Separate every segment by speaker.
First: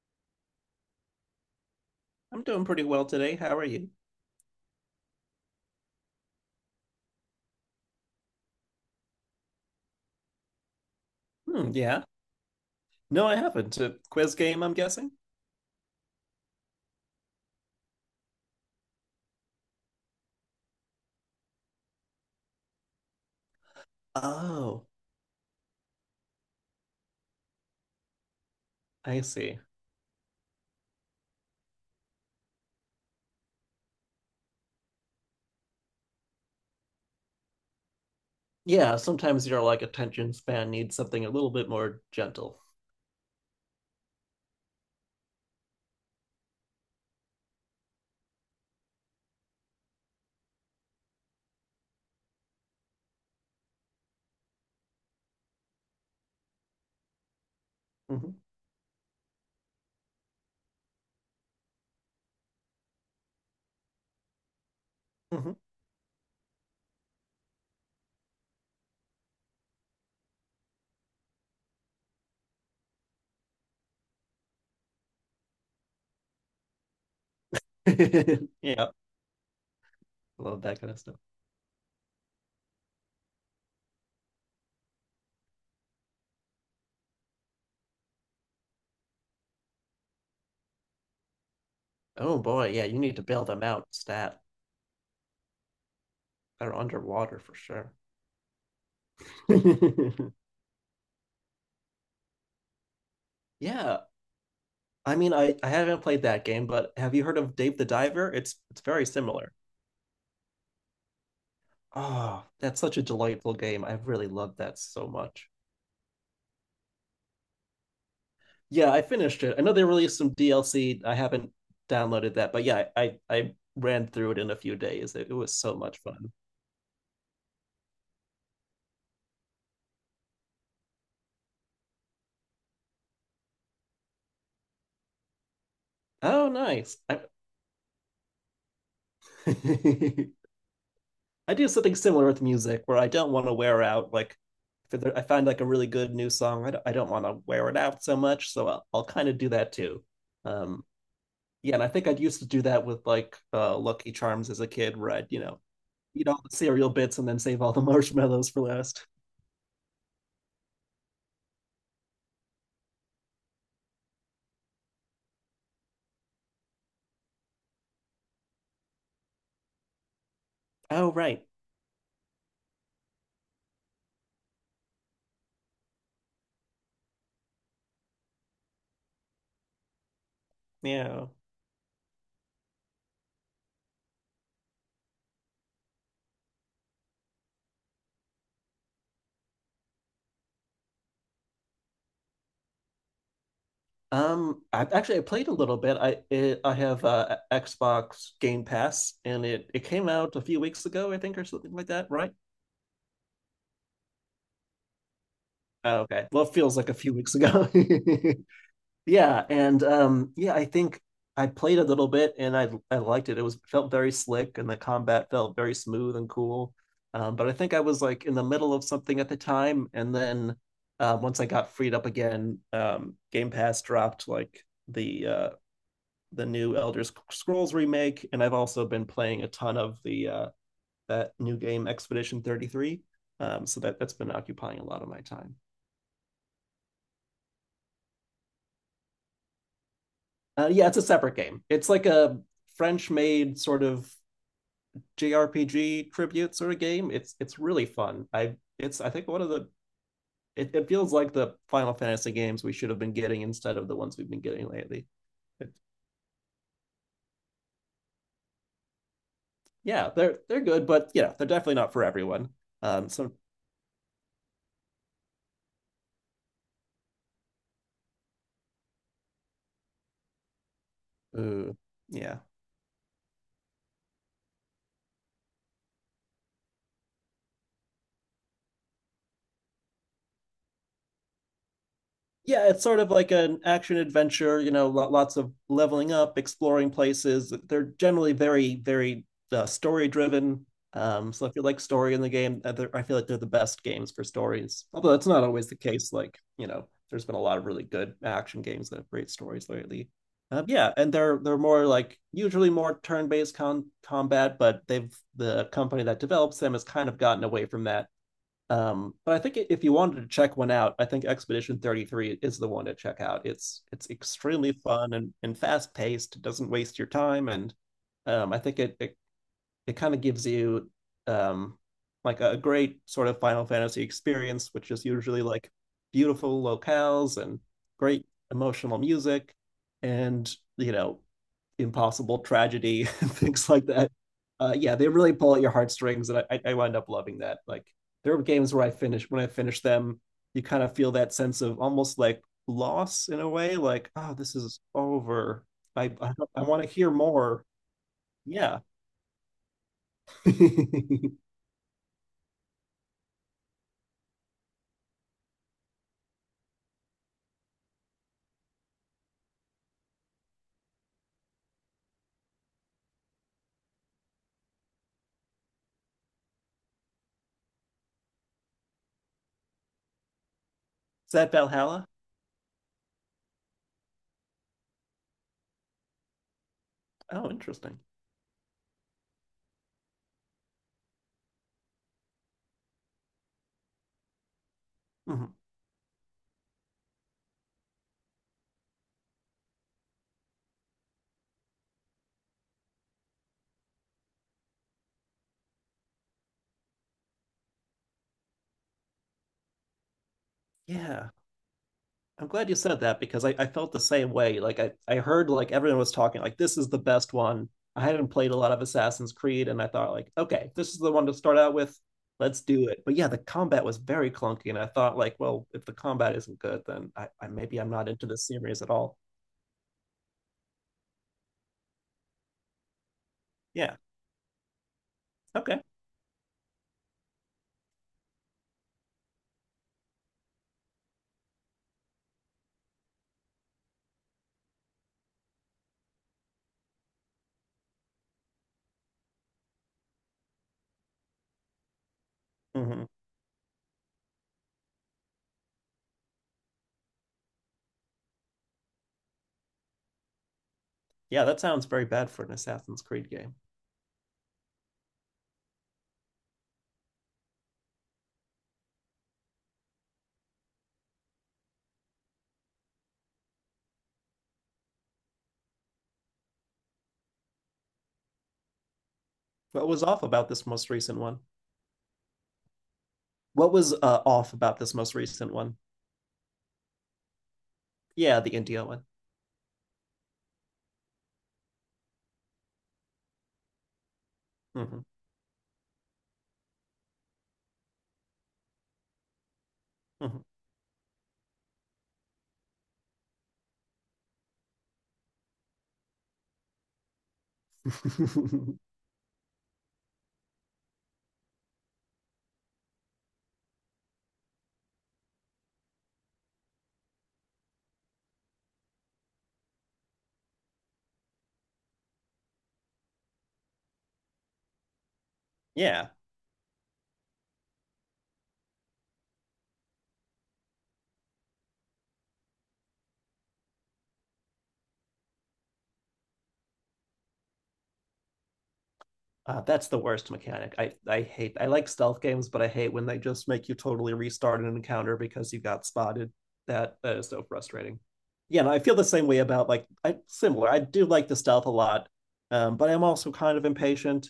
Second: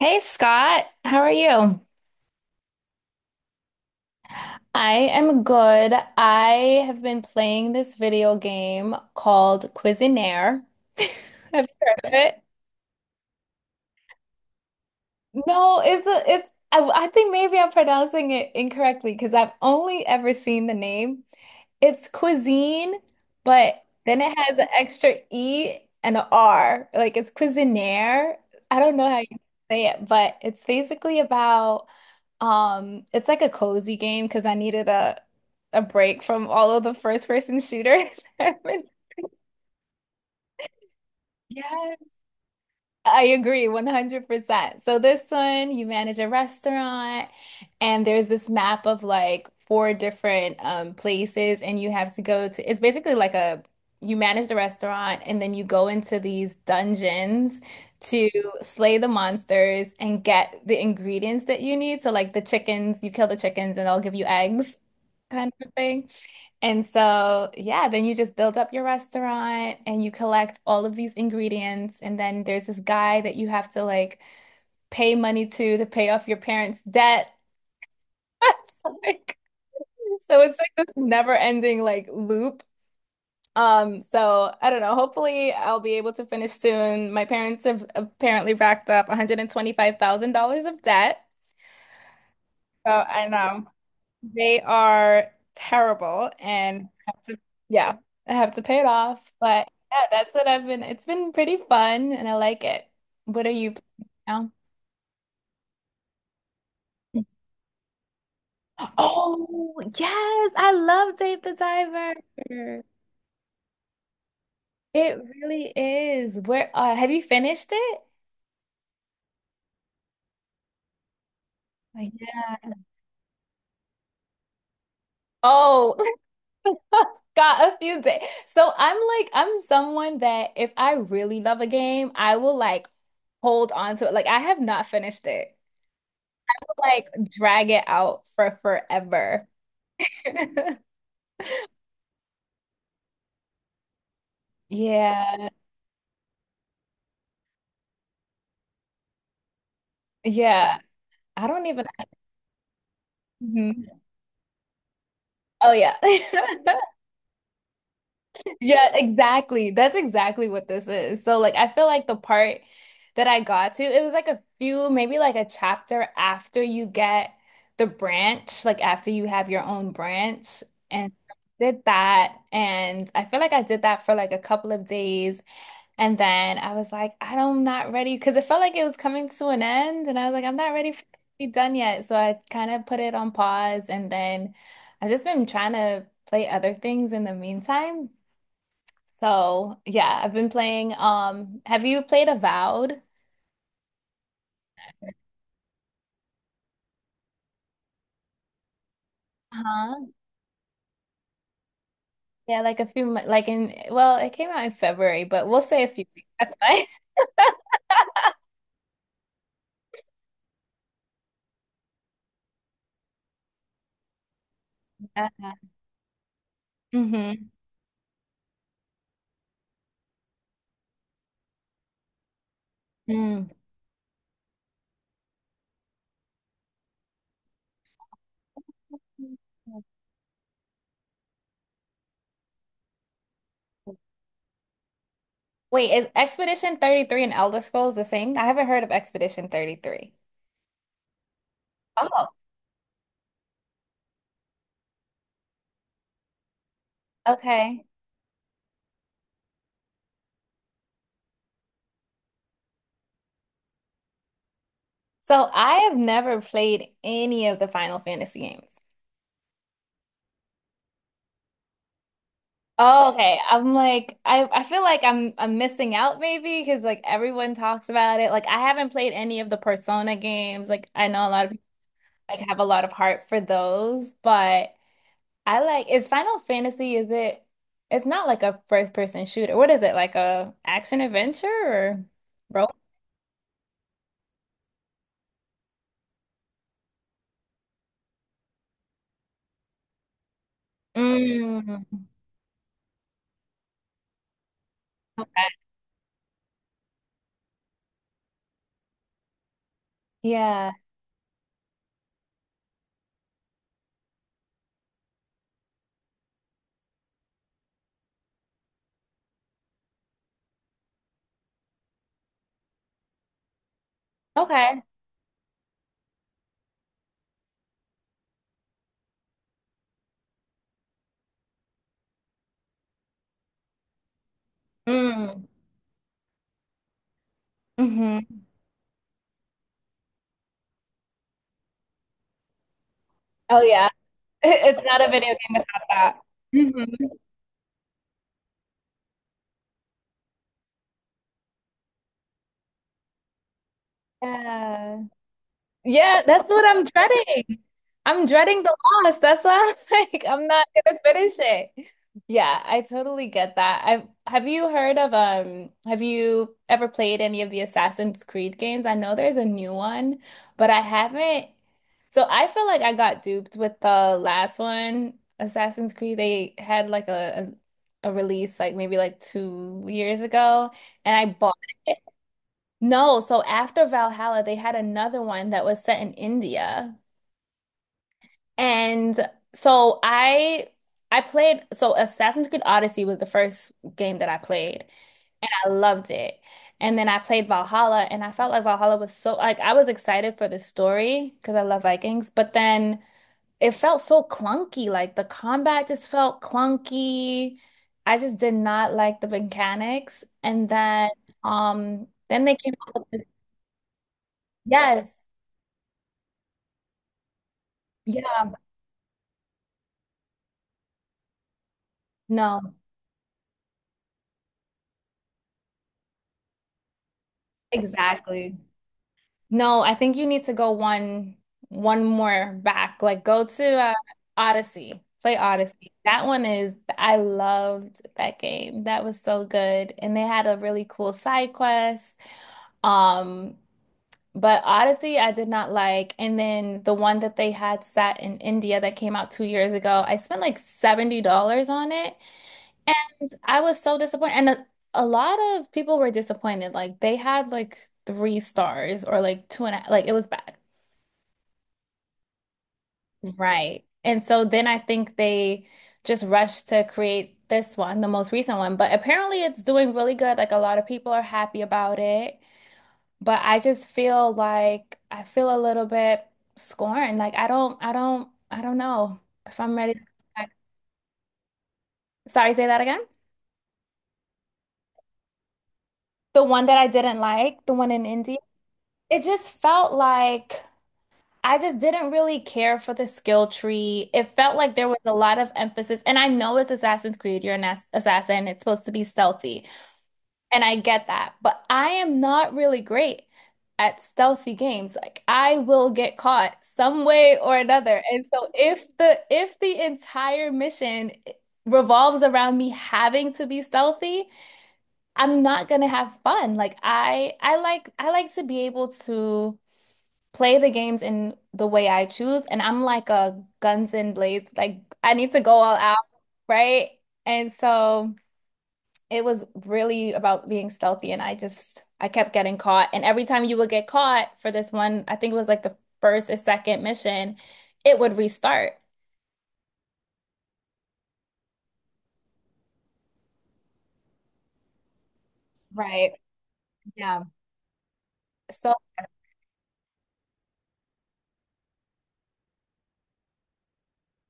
Speaker 1: Hey Scott, how are you?
Speaker 2: I'm doing pretty well today. How are you?
Speaker 1: I am good. I have been playing this video game called Cuisinaire. Have
Speaker 2: Hmm,
Speaker 1: you heard
Speaker 2: yeah.
Speaker 1: of it?
Speaker 2: No, I haven't. A quiz game, I'm guessing?
Speaker 1: No, it's a, it's I think maybe I'm pronouncing it incorrectly because I've only ever seen the name. It's cuisine, but then it has an
Speaker 2: Oh,
Speaker 1: extra E and a R. Like it's Cuisinaire. I don't know how
Speaker 2: I
Speaker 1: you
Speaker 2: see.
Speaker 1: say it, but it's basically about it's like a cozy game because I needed a break from all of the first person shooters. I
Speaker 2: Yeah, sometimes your like attention span needs something a little bit
Speaker 1: Yes.
Speaker 2: more gentle.
Speaker 1: I agree 100%. So this one, you manage a restaurant and there's this map of like four different places and you have to go to it's basically like a you manage the restaurant and then you go into these dungeons to
Speaker 2: Hmm.
Speaker 1: slay the monsters and get the ingredients that you need. So like the chickens, you kill the chickens and they'll give you eggs kind
Speaker 2: Hmm.
Speaker 1: of a thing. And so, yeah, then you just build up your restaurant and you collect all of these ingredients. And then there's this guy that you have to like pay money to pay off your parents' debt. It's
Speaker 2: Yeah,
Speaker 1: like- so it's
Speaker 2: love
Speaker 1: like
Speaker 2: that kind
Speaker 1: this
Speaker 2: of stuff.
Speaker 1: never-ending like loop. So I don't know. Hopefully, I'll be able to finish soon. My parents have apparently racked up $125,000 of debt.
Speaker 2: Oh boy, yeah,
Speaker 1: So
Speaker 2: you need to
Speaker 1: I
Speaker 2: bail them
Speaker 1: know.
Speaker 2: out, stat.
Speaker 1: They are terrible
Speaker 2: They're
Speaker 1: and I have to,
Speaker 2: underwater for sure.
Speaker 1: yeah, I have to pay it off. But yeah, that's what I've been, it's been pretty fun and I like it. What are you
Speaker 2: Yeah,
Speaker 1: playing now?
Speaker 2: I mean, I haven't played that game, but have you heard of Dave the Diver? It's very similar.
Speaker 1: Oh, yes, I love Dave the Diver.
Speaker 2: Oh, that's such a delightful game. I really love that so
Speaker 1: It
Speaker 2: much.
Speaker 1: really is. Where have you finished it?
Speaker 2: Yeah, I finished it. I know they released some DLC. I haven't
Speaker 1: Like,
Speaker 2: downloaded
Speaker 1: yeah.
Speaker 2: that, but yeah, I ran through it in a few days. It was so
Speaker 1: Oh,
Speaker 2: much fun.
Speaker 1: got a few days. So I'm someone that if I really love a game, I will like hold on to it. Like I have not finished it.
Speaker 2: Oh, nice.
Speaker 1: Like
Speaker 2: I,
Speaker 1: drag it out for forever.
Speaker 2: I do something similar with music where I don't want to wear out. Like, if there- I find
Speaker 1: Yeah.
Speaker 2: like a really good new song, I don't want to wear it out so much. So I'll kind of do that too.
Speaker 1: Yeah.
Speaker 2: Um,
Speaker 1: I don't
Speaker 2: yeah, and
Speaker 1: even.
Speaker 2: I think I used to do that with like
Speaker 1: Mhm.
Speaker 2: Lucky Charms as a kid, where I'd, you know,
Speaker 1: Oh, yeah.
Speaker 2: eat all the cereal bits and then save all the marshmallows for
Speaker 1: Yeah,
Speaker 2: last.
Speaker 1: exactly. That's exactly what this is. So, like, I feel like the part that I got to, it was like a few, maybe like a chapter after you get the branch, like after you have your own branch.
Speaker 2: Oh,
Speaker 1: And
Speaker 2: right.
Speaker 1: did that. And I feel like I did that for like a couple of days. And then I was like, I'm not ready because it felt like it was coming to an end. And I was like, I'm not ready for it to
Speaker 2: Yeah.
Speaker 1: be done yet. So I kind of put it on pause. And then I've just been trying to play other things in the meantime. So yeah, I've been playing. Have you played Avowed?
Speaker 2: I played a little bit. I have Xbox Game Pass, and it
Speaker 1: Uh-huh.
Speaker 2: came out a few weeks ago, I think, or something like that, right?
Speaker 1: Yeah, like like in, well, it came out in February, but we'll say a
Speaker 2: Oh,
Speaker 1: few
Speaker 2: okay.
Speaker 1: weeks.
Speaker 2: Well, it
Speaker 1: That's
Speaker 2: feels
Speaker 1: fine.
Speaker 2: like a few weeks ago. Yeah, I think I played a little bit, and I liked it. It was felt very slick, and the combat
Speaker 1: Uh-huh.
Speaker 2: felt very smooth and cool.
Speaker 1: Mm-hmm.
Speaker 2: But I think I was like in the middle of something at the time, and then once I got freed up again,
Speaker 1: Mm.
Speaker 2: Game Pass dropped like the new Elder Scrolls remake, and I've also been playing a ton of the that new game Expedition 33. So that's been occupying a lot of my time.
Speaker 1: Wait, is Expedition 33 and Elder Scrolls the same? I haven't heard of Expedition 33.
Speaker 2: Yeah, it's a separate game. It's like
Speaker 1: Oh,
Speaker 2: a French-made sort of JRPG tribute sort of game. It's really
Speaker 1: okay.
Speaker 2: fun. I think one of the it, it feels like the Final Fantasy games we should have been getting instead of the ones we've been getting lately.
Speaker 1: So
Speaker 2: It,
Speaker 1: I have never played any of the Final Fantasy games.
Speaker 2: yeah, they're good, but yeah, they're definitely not for everyone. Um,
Speaker 1: Oh,
Speaker 2: so
Speaker 1: okay. I feel like I'm missing out maybe because like everyone talks about it. Like I haven't played any of the Persona games. Like I know a lot of people
Speaker 2: uh,
Speaker 1: like
Speaker 2: yeah,
Speaker 1: have a lot of heart for those, but I like is Final Fantasy is it it's not like a first person shooter. What is it? Like a action adventure or
Speaker 2: Yeah,
Speaker 1: role?
Speaker 2: it's sort of like an action adventure, you know, lots of leveling up, exploring places. They're generally very, very story driven. So if you like
Speaker 1: Mm,
Speaker 2: story in the game, I feel like they're the best games for stories. Although that's not always the case. Like, you know, there's been a lot of really good action games that have great stories lately.
Speaker 1: yeah.
Speaker 2: Yeah, and they're more like usually more turn-based con combat, but the company that develops them has kind of gotten away from that but I think if you wanted to check one out, I think Expedition 33 is the one to check out. It's extremely
Speaker 1: Okay.
Speaker 2: fun and fast paced. It doesn't waste your time, and I think it kind of gives you um, like a great sort of Final Fantasy experience, which is usually
Speaker 1: Mm.
Speaker 2: like beautiful locales and great
Speaker 1: Hmm.
Speaker 2: emotional music, and you know impossible tragedy and
Speaker 1: Oh
Speaker 2: things like
Speaker 1: yeah.
Speaker 2: that.
Speaker 1: It's
Speaker 2: Yeah,
Speaker 1: not
Speaker 2: they
Speaker 1: a video
Speaker 2: really
Speaker 1: game
Speaker 2: pull at your
Speaker 1: without that.
Speaker 2: heartstrings, and I wind up
Speaker 1: Mhm.
Speaker 2: loving that. Like there are games where I finish when I finish them, you kind of feel that sense of almost like loss in a way, like oh, this is
Speaker 1: Yeah.
Speaker 2: over.
Speaker 1: Yeah, that's
Speaker 2: I
Speaker 1: what
Speaker 2: want
Speaker 1: I'm
Speaker 2: to hear
Speaker 1: dreading.
Speaker 2: more.
Speaker 1: I'm dreading the
Speaker 2: Yeah,
Speaker 1: loss. That's why I'm like, I'm not gonna
Speaker 2: is
Speaker 1: finish it. Yeah, I totally get that. I've have you heard of have you ever played any of the Assassin's Creed games? I know there's a new one, but I haven't. So I feel like I got duped with the last one, Assassin's Creed. They had like a release like maybe like 2 years ago, and I
Speaker 2: that
Speaker 1: bought it.
Speaker 2: Valhalla?
Speaker 1: No, so after Valhalla, they had another one that was set in India.
Speaker 2: Oh, interesting.
Speaker 1: And so I played so Assassin's Creed Odyssey was the first game that I played and
Speaker 2: Mm-hmm.
Speaker 1: I loved it. And then I played Valhalla and I felt like Valhalla was so like I was excited for the story because I love Vikings, but then it felt so clunky. Like the combat just felt clunky. I just did not like the mechanics. And then
Speaker 2: Yeah.
Speaker 1: then
Speaker 2: I'm
Speaker 1: they
Speaker 2: glad
Speaker 1: came
Speaker 2: you
Speaker 1: up
Speaker 2: said that
Speaker 1: with this,
Speaker 2: because I felt the same way. Like
Speaker 1: yes.
Speaker 2: I heard like everyone was talking like this is the best one. I hadn't played a lot of Assassin's Creed and I thought like, okay, this is the one to start out with.
Speaker 1: No,
Speaker 2: Let's do it. But yeah, the combat was very clunky and I thought like, well, if the combat isn't good, then I maybe I'm not into this
Speaker 1: exactly.
Speaker 2: series at all.
Speaker 1: No, I think you need to go one more back. Like go to
Speaker 2: Yeah.
Speaker 1: Odyssey. Play
Speaker 2: Okay.
Speaker 1: Odyssey. That one is I loved that game. That was so good. And they had a really cool side quest. Um, but Odyssey I did not like. And then the one that they had set in India that came out 2 years ago, I spent like $70 on it.
Speaker 2: Hmm.
Speaker 1: And I was so disappointed. And a lot of people were disappointed. Like they had like three stars or like two and a, like it was bad.
Speaker 2: Yeah, that sounds very bad for an Assassin's Creed game.
Speaker 1: Right. And so then I think they just rushed to create this one, the most recent one. But apparently it's doing really good. Like a lot of people are happy about it. But I just feel like I feel a little bit scorned. Like I don't know if I'm
Speaker 2: What
Speaker 1: ready. To-
Speaker 2: was off about this most recent one?
Speaker 1: Sorry, say that again.
Speaker 2: What was off about this most recent one?
Speaker 1: The one that I didn't like, the one in India,
Speaker 2: Yeah, the India one.
Speaker 1: it just felt like I just didn't really care for the skill tree. It felt like there was
Speaker 2: Hmm.
Speaker 1: a lot of emphasis, and I know it's Assassin's Creed, you're an assassin, it's supposed to be stealthy,
Speaker 2: Hmm.
Speaker 1: and I get that, but I am not really great at stealthy games. Like I will get caught some way or another. And so if the entire mission revolves around me having to be stealthy, I'm not gonna have fun. I like to be able to play the games in the way I choose. And I'm like a guns and blades, like I need to go all out,
Speaker 2: Yeah.
Speaker 1: right? And so it was really about being stealthy. And I kept getting caught. And every time you would get caught for this one, I think it was like the first or second mission, it would restart.
Speaker 2: That's the worst mechanic. I hate. I like stealth games, but I hate when they just make you totally restart an encounter because you got
Speaker 1: Right.
Speaker 2: spotted. That
Speaker 1: Yeah.
Speaker 2: is so frustrating. Yeah, no,
Speaker 1: So,
Speaker 2: I feel the same way about like I similar. I do like the stealth a lot, but I'm also kind of impatient,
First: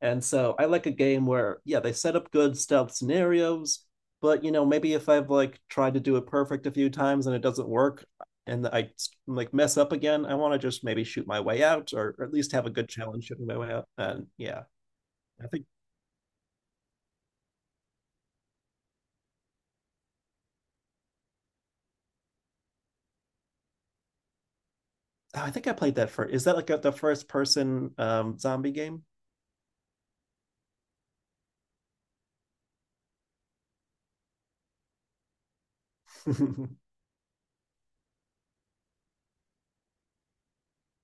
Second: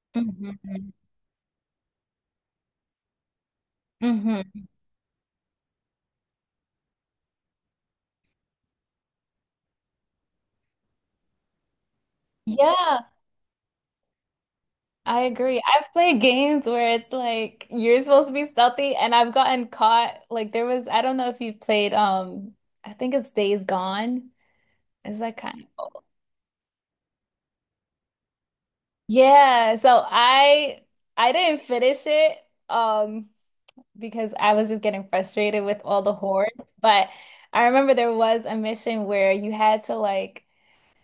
Speaker 2: and so I like a
Speaker 1: mhm.
Speaker 2: game where yeah they set up good stealth scenarios, but
Speaker 1: Mhm.
Speaker 2: you know maybe if I've like tried to do it perfect a few times and it doesn't work and I like mess up again, I want to just maybe shoot my way out or at least have a good
Speaker 1: Yeah.
Speaker 2: challenge shooting my way out. And yeah.
Speaker 1: I
Speaker 2: I
Speaker 1: agree.
Speaker 2: think
Speaker 1: I've played games where it's like you're supposed to be stealthy, and I've gotten caught. I don't know if you've played, I think it's Days Gone. Is that
Speaker 2: I
Speaker 1: kind
Speaker 2: think
Speaker 1: of
Speaker 2: I played
Speaker 1: old?
Speaker 2: that first. Is that like a, the first person zombie game?
Speaker 1: Yeah. So I didn't finish it, um, because I was just getting frustrated with all the
Speaker 2: Yeah,
Speaker 1: hordes. But I remember there was a mission where you had to like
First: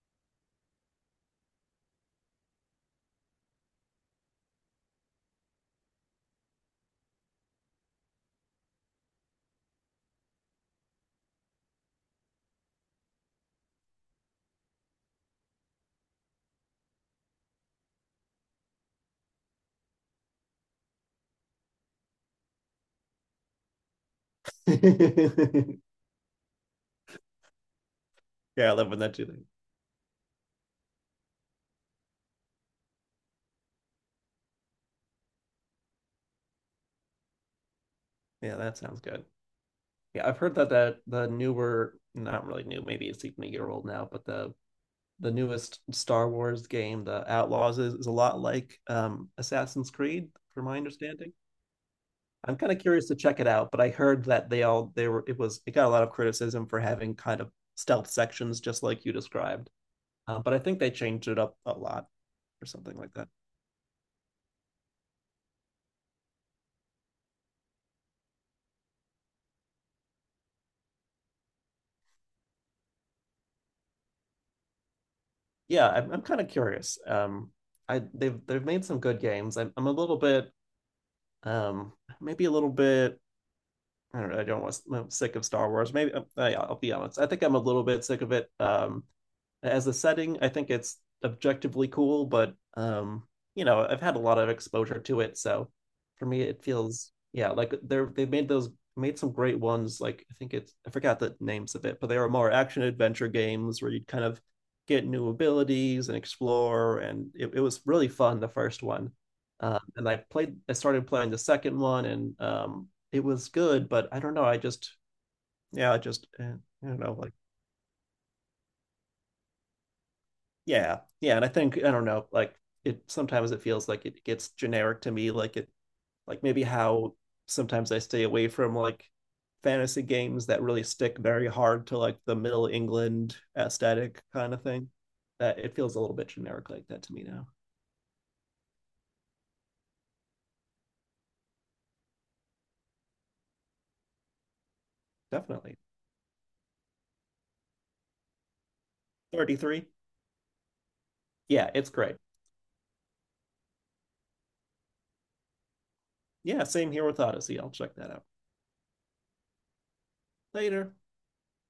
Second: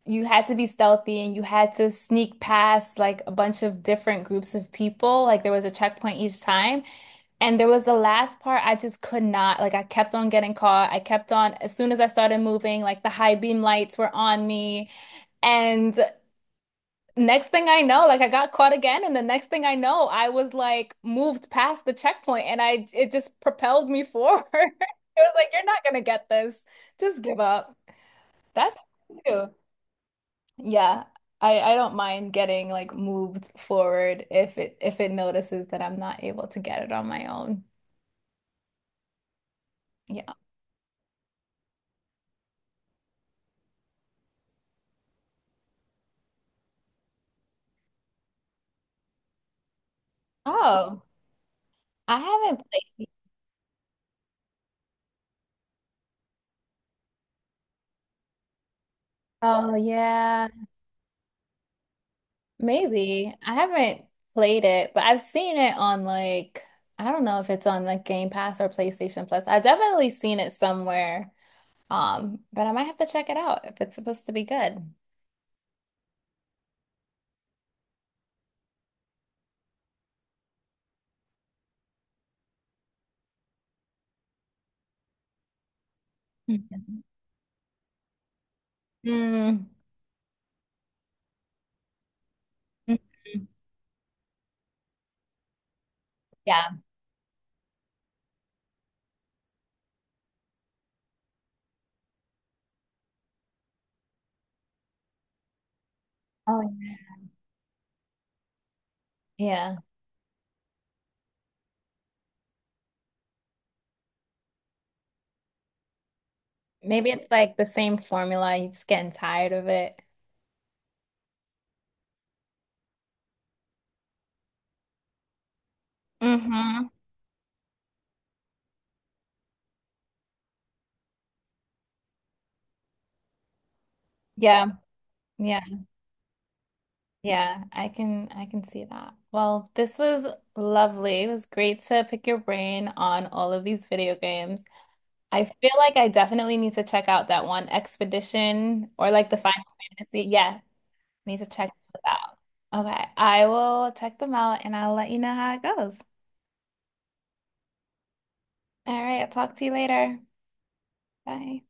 Speaker 1: you had to be stealthy and you had to sneak past like a bunch of different groups of people. Like there was a checkpoint each time. And there was the last part I just could not, like I kept on getting caught. I kept on, as soon as I started moving, like the high beam lights were on me. And next thing I know, like I got caught again. And the next thing I know, I was like moved past the checkpoint and I, it just propelled me forward. It was like, you're not gonna get this. Just give up.
Speaker 2: I
Speaker 1: That's
Speaker 2: love when that too.
Speaker 1: too. Yeah. I don't mind getting like moved forward if it notices that I'm not able to get it on my own.
Speaker 2: Yeah, that sounds good. Yeah,
Speaker 1: Yeah.
Speaker 2: I've heard that that the newer, not really new, maybe it's even a year old now, but the newest Star Wars game, the Outlaws, is a lot like Assassin's Creed, from my
Speaker 1: Oh.
Speaker 2: understanding.
Speaker 1: I
Speaker 2: I'm
Speaker 1: haven't
Speaker 2: kind of
Speaker 1: played.
Speaker 2: curious to check it out, but I heard that they all they were it got a lot of criticism for having kind of stealth sections, just like you described.
Speaker 1: Oh yeah,
Speaker 2: But I think they changed it up a lot. Or something like that.
Speaker 1: maybe. I haven't played it, but I've seen it on like I don't know if it's on like Game Pass or PlayStation Plus. I definitely seen it somewhere. But I might have to check it out if it's supposed to be good.
Speaker 2: I'm kind of curious. I they've made some good games. I'm a little bit um maybe a little bit I don't know. I don't want I'm sick of Star Wars. Maybe yeah, I'll be honest. I think I'm a little bit sick of it.
Speaker 1: Mhm. Mm.
Speaker 2: As a setting, I think it's objectively cool, but
Speaker 1: Mhm.
Speaker 2: you know, I've had a lot of exposure to it, so for me it
Speaker 1: Yeah.
Speaker 2: feels yeah, like they've made those made some great ones. Like I think it's I forgot the names of it, but they were more action adventure games where you'd kind of get new abilities and
Speaker 1: Oh
Speaker 2: explore,
Speaker 1: yeah.
Speaker 2: and it was really fun the first one.
Speaker 1: Yeah.
Speaker 2: And I played I started playing the second one, and it was good, but I don't know. Yeah, I just eh, I don't
Speaker 1: Maybe
Speaker 2: know.
Speaker 1: it's
Speaker 2: Like
Speaker 1: like the same formula, you're just getting tired of it.
Speaker 2: yeah and I don't know like it sometimes it feels like it gets generic to me like maybe
Speaker 1: Mm-hmm.
Speaker 2: how sometimes I stay away from like fantasy games that really stick very hard to like the middle england aesthetic kind of
Speaker 1: Yeah.
Speaker 2: thing that
Speaker 1: Yeah.
Speaker 2: it feels a little bit generic like that to me now.
Speaker 1: Yeah, I can see that. Well, this was lovely. It was great to pick your brain on all of these video games. I feel
Speaker 2: Definitely.
Speaker 1: like I definitely need to check out that one Expedition or like the Final
Speaker 2: 33.
Speaker 1: Fantasy. Yeah, need to check
Speaker 2: Yeah, it's
Speaker 1: those
Speaker 2: great.
Speaker 1: out. Okay, I will check them out and I'll let you know how it goes.
Speaker 2: Yeah, same here with odyssey I'll check that out
Speaker 1: All right, I'll talk to you later.
Speaker 2: later.
Speaker 1: Bye.